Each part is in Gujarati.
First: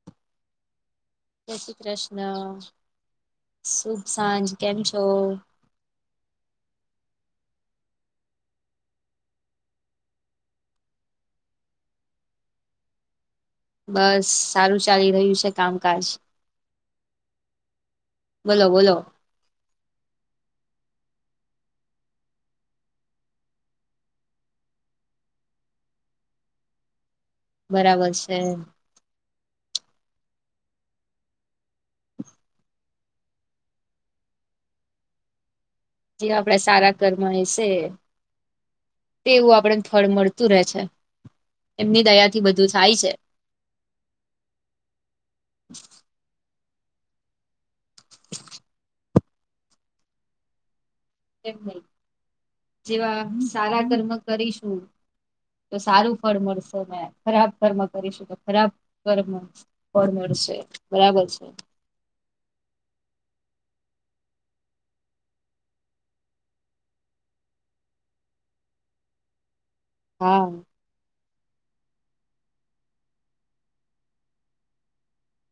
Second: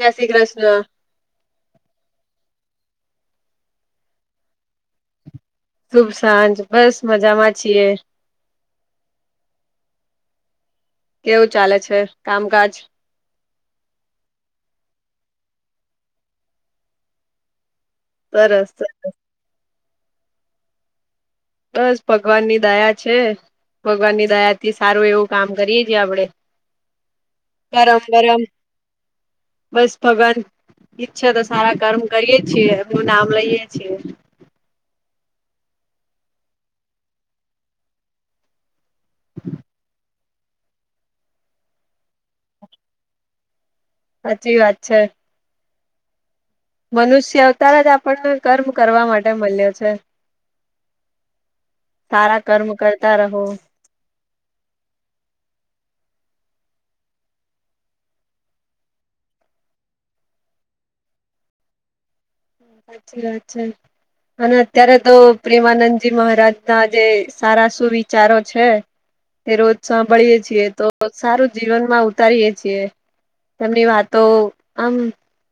જય શ્રી કૃષ્ણ. જય શ્રી કૃષ્ણ શુભ સાંજ કેમ છો? શુભ સાંજ બસ મજામાં છીએ. કેવું ચાલે છે કામકાજ? બસ સારું ચાલી રહ્યું છે કામકાજ. બોલો સરસ બોલો સરસ. બસ ભગવાન ની દયા છે ભગવાનની દયા થી સારું એવું કામ કરીએ છીએ આપડે. [inaudible] કરમ બરાબર છે ગરમ બસ ભગવાન- - ઈચ્છાતો સારા કર્મ કરીએ એમનું નામ લઈએ છીએ. જે આપડા સારા કર્મ હશે.... તેવું આપડેને ફળ મળતું રહે છે એમની દયાથી બધું થાય છે. સાચી વાત છે. મનુષ્ય અવતાર જ આપણને કર્મ કરવા માટે મળ્યો છે. એમ પણ સારા કર્મ કરતા જેવા રહો સારા કર્મ કરીશું તો સારું ફળ મળશે ને ખરાબ કર્મ કરીશું તો ખરાબ ફળ મળસે ફ મળશે બરાબર છે. સાચી વાત છે. અને અત્યારે તો પ્રેમાનંદજી મહારાજ ના જે સારા સુવિચારો છે. એ રોજ સાંભળીયએ હા છીએ તો સારું જીવન માં ઉતારીયએ છીએ. તેમની વાતો આમ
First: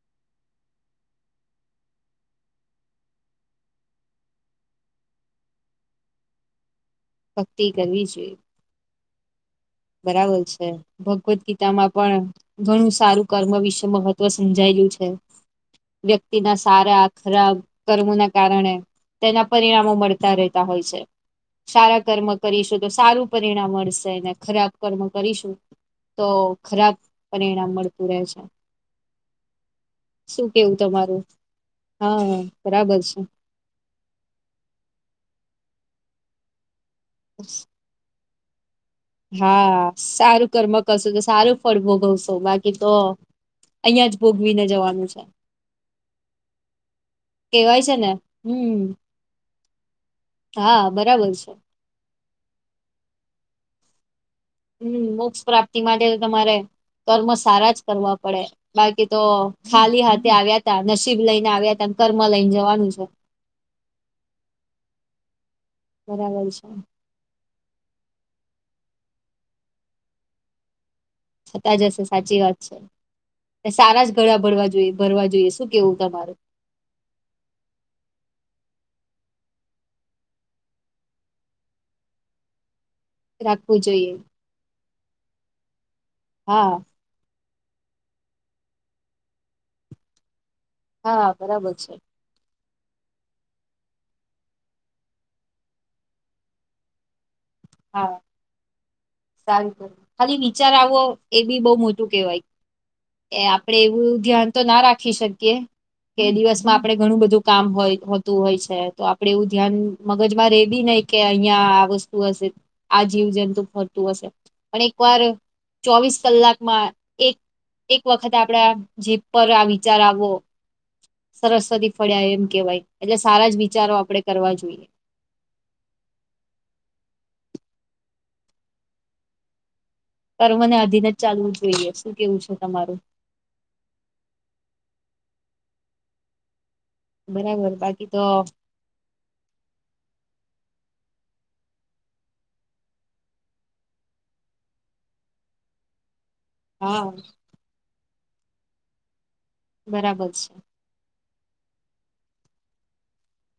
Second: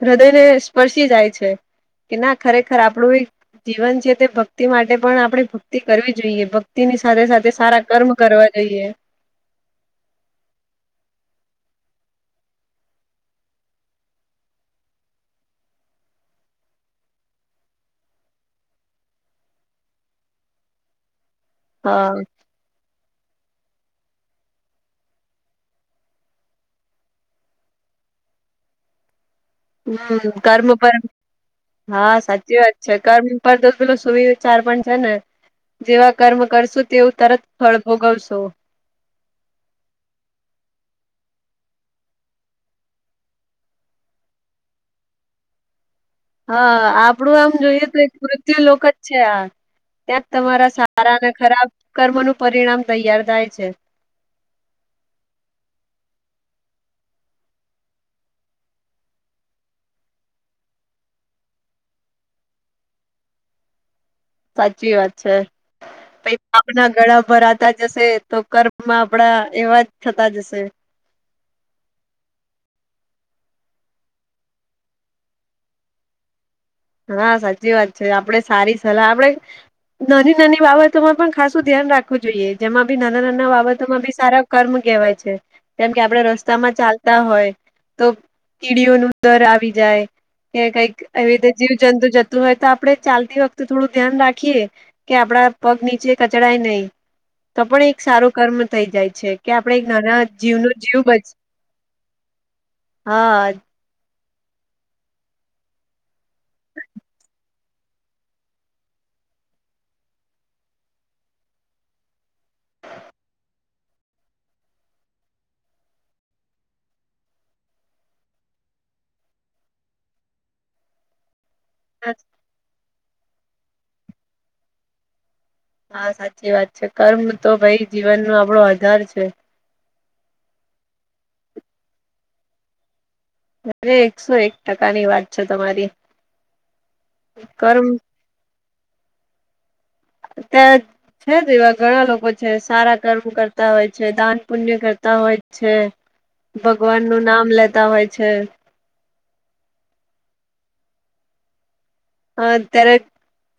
હૃદયને સ્પર્શી જાય છે. કે ના ખરેખર આપણું જીવન છે તે ભક્તિ માટે પણ આપણે ભક્તિ કરવી જોઈએ. એની સાથે સાથે ભક્તિ સારા કરવી કર્મ કરવા જોઈએ. બરાબર છે... ભગવદ ગીતા માં પણ ઘણું સારું કર્મ વિશે મહત્વ સમજાયેલું છે. વ્યક્તિના સારા ખરાબ કર્મો ના કારણે! તેના પરિણામો મળતા રહેતા હોય છે. સારા હા કર્મ કરીશું તો સારું પરિણામ મળશે એને ખરાબ કર્મ કરીશું તો ખરાબ પરિણામ મળતું રહે છે. હમ શું કર્મ કેવું પર તમારું હા સાચી વાત છે કર્મ. તો પેલો સુવિચાર પણ છે ને જેવા કર્મ કરશું તેવું તરત ફળ. ભોગવશો. હા સારું કર્મ કરશો તો સારું ફળ ભોગવશો બાકી તો. અહિયાં જ ભોગવીને જવાનું છે. હા આપડું આમ કેવાય જોઈએ છે તો ને એક મૃત્યુ હમ લોક જ છે. આ ત્યાં જ તમારા હા સારા બરાબર અને છે ખરાબ કર્મ નું પરિણામ તૈયાર થાય છે. હમ મોક્ષ પ્રાપ્તિ માટે તમારે કર્મ સારા જ કરવા પડે. બાકી તો ખાલી હાથે આવ્યા તા નસીબ લઈને આવ્યા ત કર્મ લઈને જવાનું છે. સાચી વાત છે પ બરાબર છે પાપના ગળા ભરાતા જશે. તો કર્મમાં આપડા એવા જ થતા જશે. થતા જશે સાચી વાત છે. સારા જ ગળા ભરવા જોઈએ ભરવા જોઈએ શું કેવું તમારું? હા સાચી વાત છે આપડે સારી સલાહ આપડે. નાની નાની બાબતોમાં પણ ખાસું ધ્યાન રાખ જોઈ જેમાં બી નાના નાના રાખવું બાબતોમાં જોઈએ બી સારા કર્મ કહેવાય છે. જેમ કે આપડે હા રસ્તામાં ચાલ હોય તો કીડીઓ ન દર આવી જાય કે કઈક હા એવી રીતે. જીવ બરાબર છે જંતુ જતું હોય તો આપડે ચાલતી વખતે થોડું ધ્યાન રાખીએ. કે આપડા પગ નીચે કચડાય નહી. તો પણ એક હા સારો કર્મ થઈ જાય છે કે સારું આપણે એક કર્યું નાના ખાલી જીવનો વિચાર આવો જીવ બચ એ બી બહુ મોટું કેહેવાય એ હા. આપડે એવું ધ્યાન તો ના રાખી શકીએ. કે દિવસમાં આપડે ઘણું બધું કામ હોય હોતું હોય છે. તો આપડે એવું ધ્યાન. મગજ મારે એ બી નહ કે અહિયાં આ વસ્તુ હશે આ જીવજંતુ ફરતું હશે. પણ એક વાર ચોવીસ કલાકમાં એક, એક વખત આપડા જે પર આ વિચાર આવવો. સરસ્વતી ફળ્યા એમ કેવાય એટલે સારા જ વિચારો આપડે કરવા જોઈએ. હા સાચી છે કર્મ તો ભઈ જીવન ન આપણો આધાર છે. પર મને અધિન જ ચાલવું જોઈએ શું કેવું છે તમારું? અરે એકસો એક ટકા ની વાત છે તમારી. બરાબર કર્મ બાકીતો. [unintelligible] છે જ એવા ઘણા લોકો છે સારા કર્મ કરતા હોય છે દાન પુણ્ય કરતા હોય છે. [inaudible] ભગવાન નું નામ લેતા હોય છે. બરાબર છે. અત્યારે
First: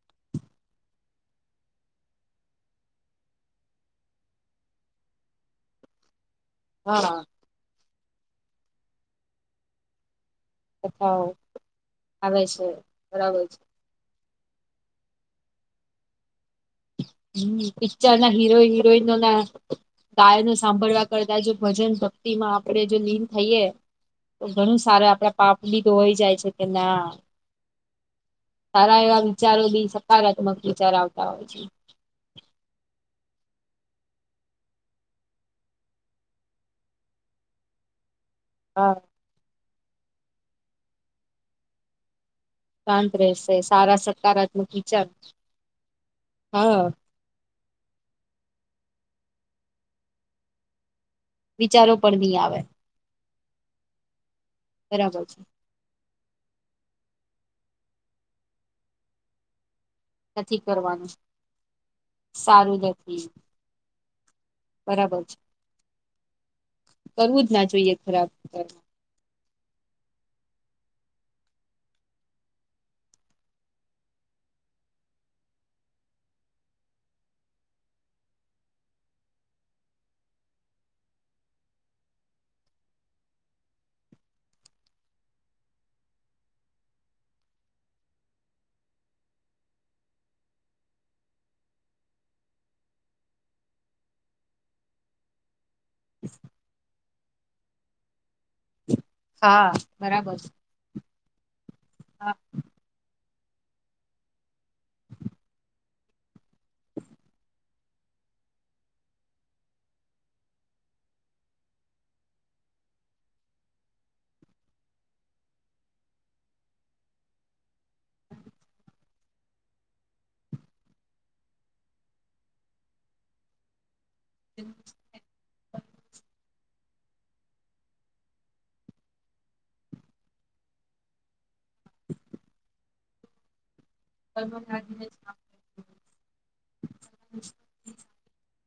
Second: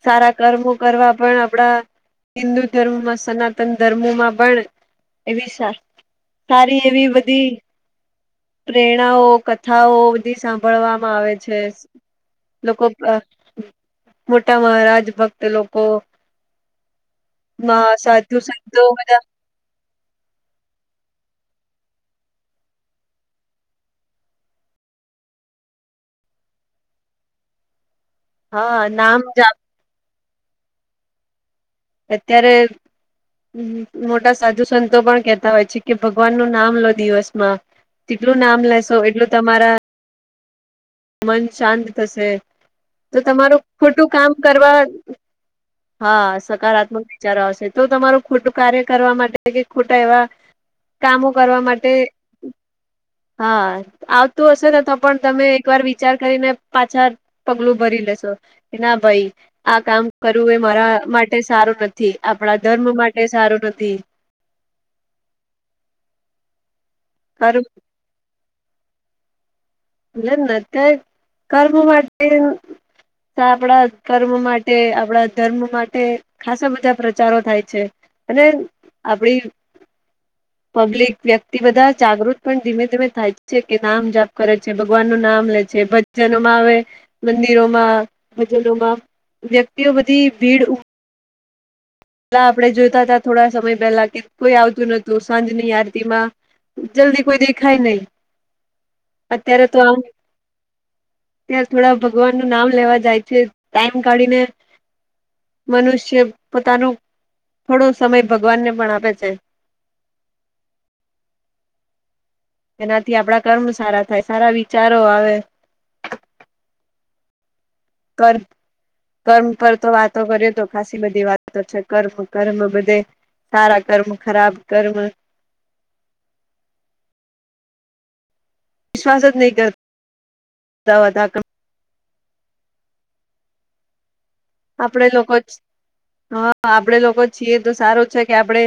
સારા કર્મો કરવા પણ આપડા. હિન્દુ ધર્મમાં સનાતન ધર્મમાં પણ એવી [inaudible] સારી એવી હા બધી પ્રેરણાઓ કથાઓ બધી સા ભળવામાં કથાઓ આવે છે આવે છે લોકો અ બરાબર છે મોટા મહારાજ ભક્ત લોકો. પિક્ચર ના સાધુ હીરો સંતો હિરોઈન નો બધા ના ગાય ન સાંભળવા કરતા જો ભજન ભક્તિ માં આપણે જો લિન થઈએ. [unintelligible] ઘણું સાર આપડા પાપ બી [unintelligible] જાય છે કે ના હા સારા નામ એવા જાપ વિચારો બી સકારાત્મક વિચાર આવતા હોય છે. અત્યારે હ મોટા સાધુ સંતો પણ કહેતા હોય છે કે ભગવાનનું નામ લો દિવસમાં જેટલું નામ હા લેશો એટલું તમારા મન શાંત થશે. શાંત તો રહેશે તમારું સારા ખોટું કામ સકારાત્મક કરવા, વિચાર હા સકારાત્મક વિચારો આવશે તો તમારું ખોટું કાર્ય કરવા માટે કે ખોટા એવા કામો કરવા માટે, વિચારો પણ નહી આવે હા આવતું હશે ને તો પણ બરાબર છે તમે એક વાર કરીને પાછા પગલું ભરી કે ના ભાઈ આ કામ કરવું એ નથી મારા કરવાનું માટે સારું નથી આપણા સારું ધર્મ નથી માટે સારું નથી. બરાબર છે. કરવું જ કર્મ ના જોઈએ ખરાબ કામ ને એમ અત્યારે કર્મ માટે ને આપણા કર્મ માટે, આપણા ધર્મ માટે ખાસા બધા પ્રચારો થાય છે અને આપડી પબ્લિક વ્યક્તિ બધા જાગૃત પણ ધીમે ધીમે થાય છે કે નામ જાપ કરે છે. ભગવાન નું નામ લે છે. ભજનોમાં આવે. મંદિરોમાં, ભજનોમાં વ્યક્તિઓ બધી ભીડ ઉ પેલા આપડે જોઈતા હતા થોડા સમય પેલા કે કોઈ આવતું નતું સાંજની આરતીમાં જલ્દી કોઈ દેખાય નહીં. હા, બરાબર છે. ત્યાં થોડા હા ભગવાન નું નામ લેવા જાય છે ટાઈમ કાઢીને મનુષ્ય પોતાનું થોડો સમય ભગવાન ને પણ આપે છે. એનાથી આપડા કર્મ સારા થાય. સારા વિચારો આવે. કર કર્મ પર તો વાતો કરીએ તો ખાસી બધી વાતો છે કર્મ, કર્મ બધે સારા કર્મ ખરાબ કર્મ વિશ્વાસ જ નહી કર તા હોતા ક આપડે લોકો છ હા આપડે લોકો છીએ તો સારું છે કે આપડે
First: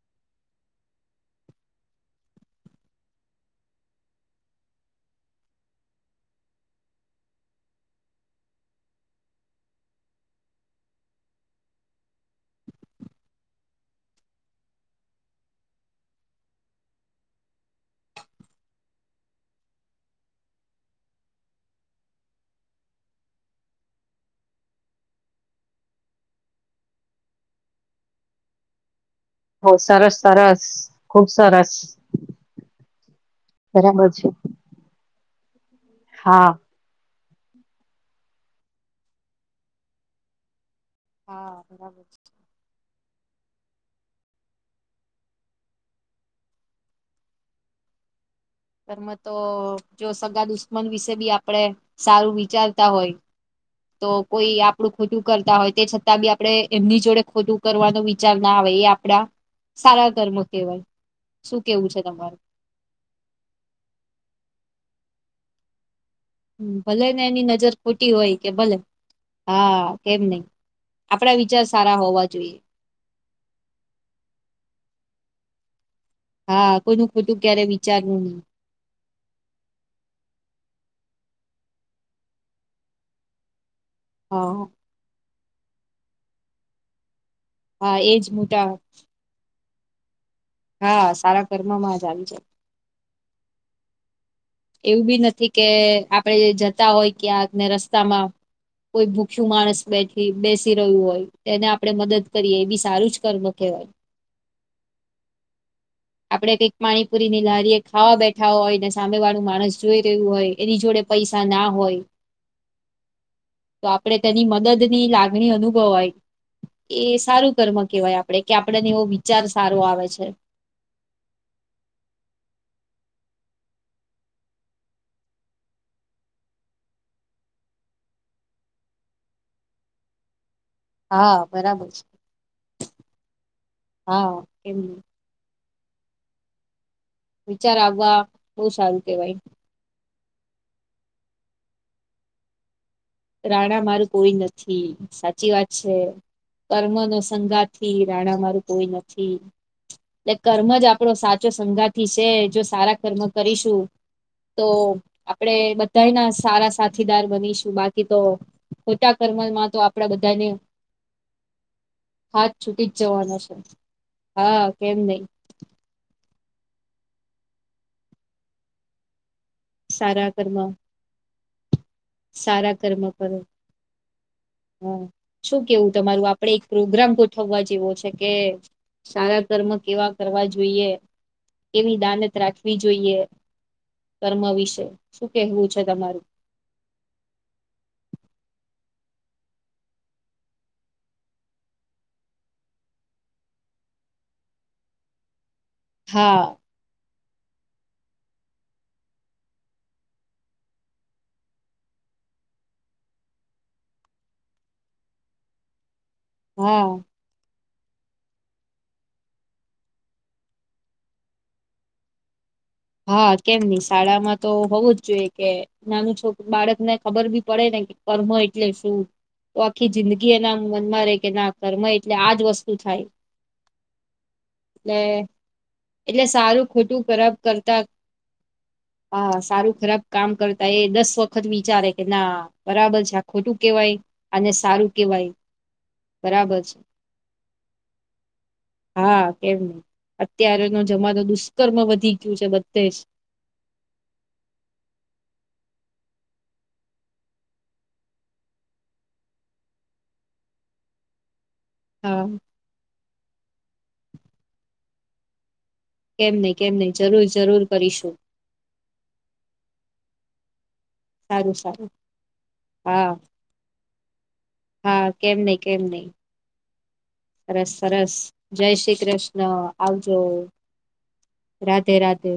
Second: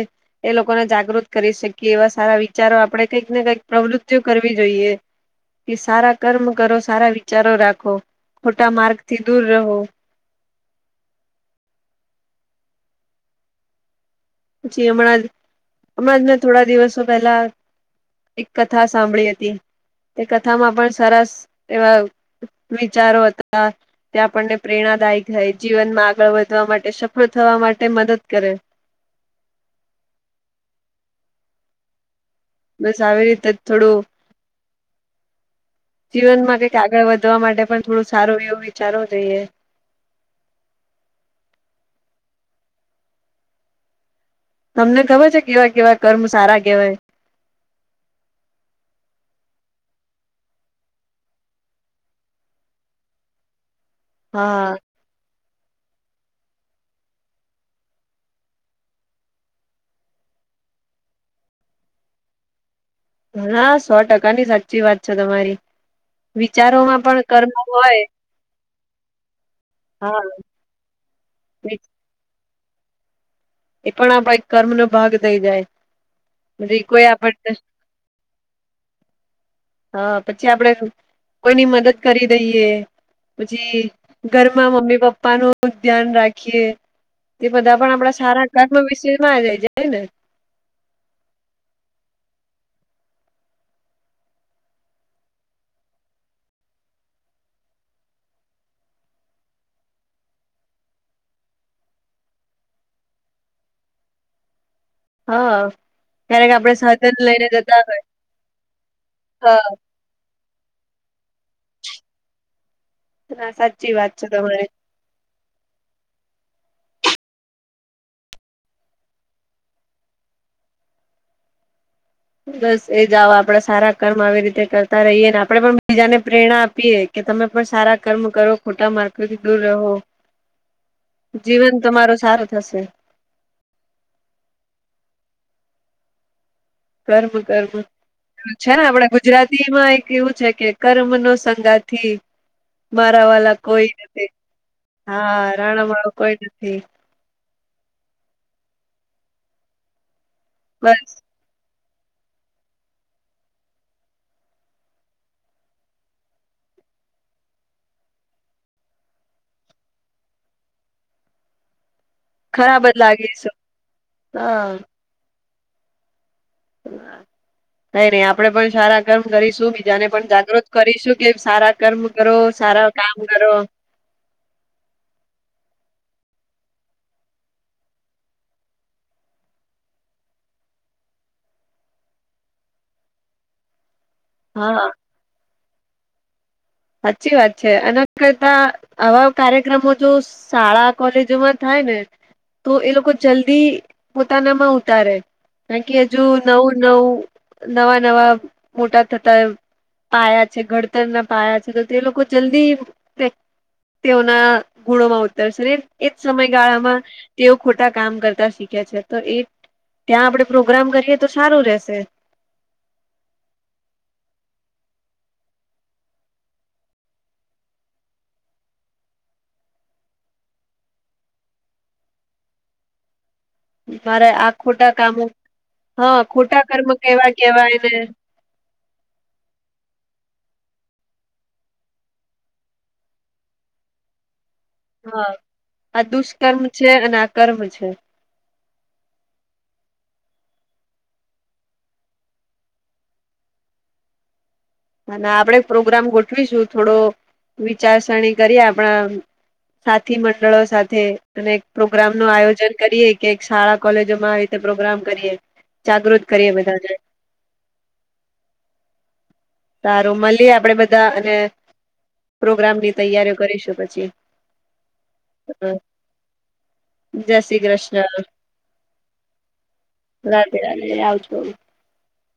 એ લોકોને જાગૃત કરી શકીએ એવા સારા વિચારો આપણે કંઈક ને કઈક પ્રવૃતિઓ કરવી જોઈએ કે સારા કર્મ કરો સારા વિચારો રાખો. ખોટા માર્ગથી દૂર રહો. એ હમણાં જ, હમણાં જ મેં થોડા દિવસો પહેલા એક કથા સાંભળી હતી તે કથામાં પણ સરસ એવા વિચારો હતા. ત્યાં આપણને પ્રેરણાદાયી થાય. જીવનમાં આગળ વધવા માટે સફળ થવા માટે મદદ કરે. હ સરસ, સરસ. ખુબ સરસ. બસ આવી રીતે જ થોડું હા જીવનમાં કંઈક આગળ વધવા માટે પણ થોડું સારું એવું વિચારવો જોઈએ. હા બરાબર છે. તમને ખબર છે કેવા કેવા કર્મ સારા કહેવાય? એમાં તો જો સગા દુશ્મન વિશે ભી આપડે સારું વિચારતા હોય તો કોઈ હા આપડું ખોટું કરતા હોય તે છતાં ભી આપડે એમની જોડે ખોટું કરવાનો વિચાર ના આવે એ આપડા સારા કર્મ કહેવાય. શું કેવું છે તમારું? હા, સો ટકા ની સાચી વાત છે તમારી. વિચારોમાં ભલે ને પણ એની કર્મ નજર ખોટી હોય કે ભલે હા કેમ નઈ આપણા વિચાર સારા હોવા જોઈએ. એ પણ આપણા એક કર્મ નો ભાગ થઈ જાય. હા પછી કોઈ કોઈનું ખોટું આપને ક્યારે વિચારવું નહી. હા પછી આપડે કોઈની મદદ કરી દઈએ. પછી હા ઘરમાં મમ્મી પપ્પા નું ધ્યાન રાખીએ. તે બધા પણ હા આપડા એજ સારા મોટા કર્મ વિશે માં જ આઈ જાય ને હા સારા કર્મ માં જ આવી જાય. એવું બી નથી કે આપડે જતા હોય ક્યાંને રસ્તામાં કોઈ ભૂખ્યુ માણસ બેઠ બેસી રહ્યું હોય તેને આપણે મદદ કરીએ એ બી સારું જ કર્મ કહેવાય. હા ક્યારેક આપડે કંઈક સાધન પાણીપુરી ની લઈને લારીએ જતા હોય ખાવા બેઠા હોય ને સામે વાળું માણસ હા જોઈ રહ્યું હોય એની જોડે પૈસા ના હોય. તો સાચી વાત આપણે છે તેની તમારી મદદ ની લાગણી અનુભવાય એ સારું કર્મ કેવાય આપડે કે આપડને એવો વિચાર સારો આવે છે. બસ એજ આવ આપડે સારા કર્મ આવી રીતે કરતા રહીએ ને આપડે પણ બીજાને પ્રેરણા આપીએ. કે તમે પણ સારા કર્મ કરો ખોટા માર્ગથી દૂર રહો. હા જીવન બરાબર છે તમારો સારો થશે. હા -કેમ કરવું વિચાર કરવું આવવા - બહુ છે ને સારું આપડા કેવાય ગુજરાતી એક એવું છે કે કર્મ નો સંગાથી રાણા મારું કોઈ નથી સાચી હા વાત રાણા છે વાળો કોઈ નથી કર્મ નો સંગાત થી રાણા મારું કોઈ નથી એટલે કર્મ જ બસ આપડો સાથ જો સંગાથી છે જો સારા કર્મ કરીશું. તો આપડે બધાઈ ના સારા સાથીદાર બનીશું બાકી કી તો ખોટા કર્મમાં તો આપડા બધાએને હાથ ખરાબ છૂટી જ જવાના છે લાગીશું હા કેમ નહી, [inaudible] કઈ નહી આપડે પણ‌ શાળા કર્મ કરીશું બીજાને સારા પણ કર્મ જાગૃત કરીશું કે સારા કર્મ કરો સારા કામ કરો. હ શું કેવું તમારું આપડે એક પ્રોગ્રામ ગોઠવા જેવો છે કે, સારા કર્મ કેવા કરવા જોઈએ. એવી દાનત રાખવી જોઈએ- કર્મ વિશે હા શું કેહેવું છે તમારું સાચી વાત છે આના કરતા આવા કાર્યક્રમો જો શાળા કોલેજોમાં થાય ને, તો એ લોકો જલ્દી પોતાના માં ઉતારે કારણ કે હજુ હા નવું. નવું નવા નવા મોટા થતા પાયા છે ઘડતર ના પાયા છે. તો તે લોકો જલ્દી -તે તેઓના ગુણો માં ઉતરશે. એજ હા સમયગાળામાં. તેઓ ખોટા કામ કરતા શીખે છે તો એ ત્યાં આપડે પ્રોગ્રામ કરીએ તો સારું રહેશે. હા કેમ નઈ શાળામાં તો હોવું જ જોઈએ કે નાનું છોકરું બાળક ને ખબર બી પડે ને. કર્મ એટલે શું? તો આખી જિંદગી એના મનમાં રે કે ના કમૅ એટલે આજ વસ્તુ થાય. મારે આ ખોટા એટલે કામો હા એટલે ખોટા સારું કર્મ ખોટું ખરાબ કેવા કરતા કેવાયને. હા, સારું ખરાબ કામ કરતા એ દસ વખત વિચારે કે ના. બરાબર છે, આ ખોટું કેવાય અને સા. હા, આ દુષ્કર્મ છે અને આ કર્મ છે. હા, કેમ અત્યારેનો જમાનો દુષ્કર્મ વ. [unintelligible] અને આપણેે પ્રોગ્રામ ગોઠવીશું, થોડો વિચારસરણી કરીએ આપણા. સાથી મંડળો સાથે. અને એક હા પ્રોગ્રામનું આયોજન કરીએ કે એક શાળા કોલેજોમાં આવી રીતે પ્રોગ્રામ કરીએ. જાગૃત કેમ નહિ, કરીએ કેમ બધાને નહી જરૂર જરૂર કરીશું. સારું મળીએ આપડે બધા અને સારું સારું પ્રોગ્રામની હા તૈયારીઓ કરીશું પછી. હા, કેમ નહી કેમ નહી. જય શ્રી સરસ કૃષ્ણ સરસ, જય શ્રી કૃષ્ણ આવજો. રાધે રાધે આવજો રાધે રાધે.